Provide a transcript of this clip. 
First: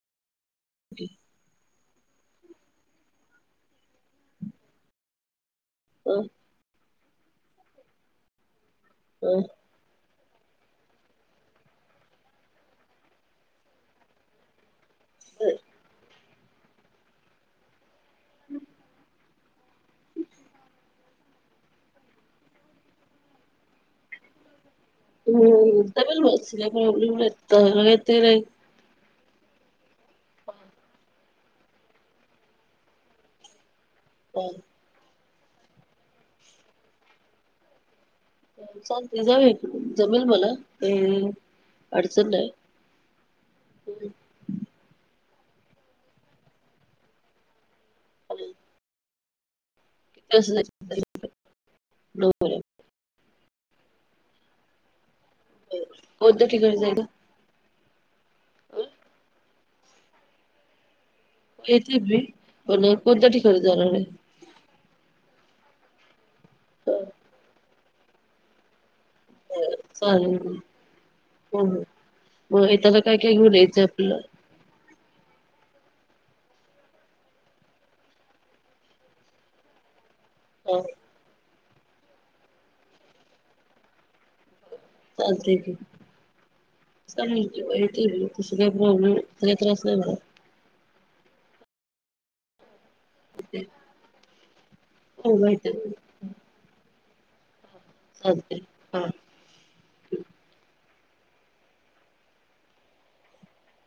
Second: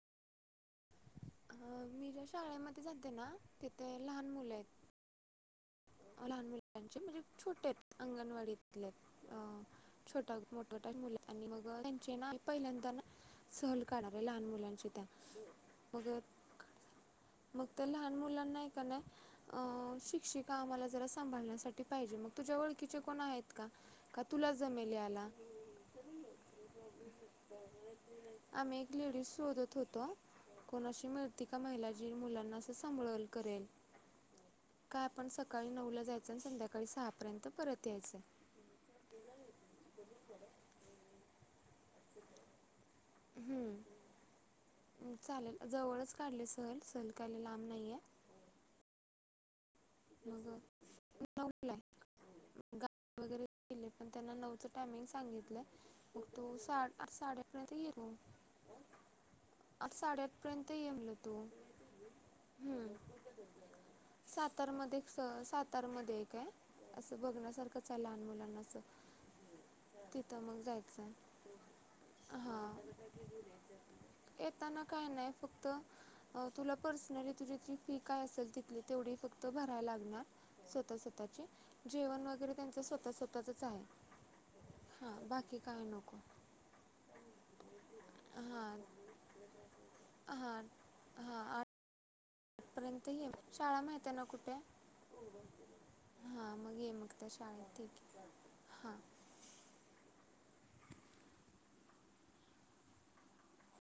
े मी ज्या शाळेमध्ये जाते ना, तिथे लहान मुलं आहेत. लहान मुलांचे म्हणजे छोटे आहेत, अंगणवाडीतले. आहेत अ हम्म. छोटा मोठ्या मुला आणि मग त्यांचे ना पहिल्यांदा ना सहल काढणार आहे लहान मुलांची त्या. जमेल अगर मग तर लहा लहान मुलांना एखाद्या अ- शिक्षिक का आम्हाला जरा सांभाळण्यासाठी पाहिजे. तुझ्या ओळखीचे कोणी आहे का? का तुला जमेल याला हो त्या प बस प्रॉब्लेमत आम एक लेडीस शोधत होतो कोणाशी मिळती का महिला जी मुलांना असं सांभाल करेल होम काय आपण सकाळी नऊ ला जायचं आणि संध्याकाळी सहा पर्यंत परत यायचं चालते जाऊया की जमेल मला अ अ अडचण नाही हम्म हो चालेल जवळच काढले सहल सहल काही लांब नाहीये मग [inaudible] बर वरे के पण त्यां नवचं टामिंग सांगितलंय मग तो कोणत्या ठिकाणी सा जायचं? साडेपर्यंतेत हो आता साडेआठ पर्यंत येमल येतेच मी पण कोणत्या ठिकाणी जाणार आहे सातार मध्ये काय असं बघण्यासारखं त्या लहान मुलांनाचं चालेल तिथं हो मग जायचं हो हा मग येताना काय काय घेऊन यायचं आपल्याला? येता न काय नाही फक्त तुला पर्सनली तुझी त फी काय असेल तिथली तेवढी फक्त भरायला लागणार हा स्वतः स्वतःची जेवण वगैरे त्यांच स्वतः स्वततच आहे हां चालतेय बाकी क काय नको य तस काय हां प्रॉब्लेम काय त्रास नाही बला हा शाळा माह ना कुठ [inaudible] हो काय तर शाळेतठी अछ हा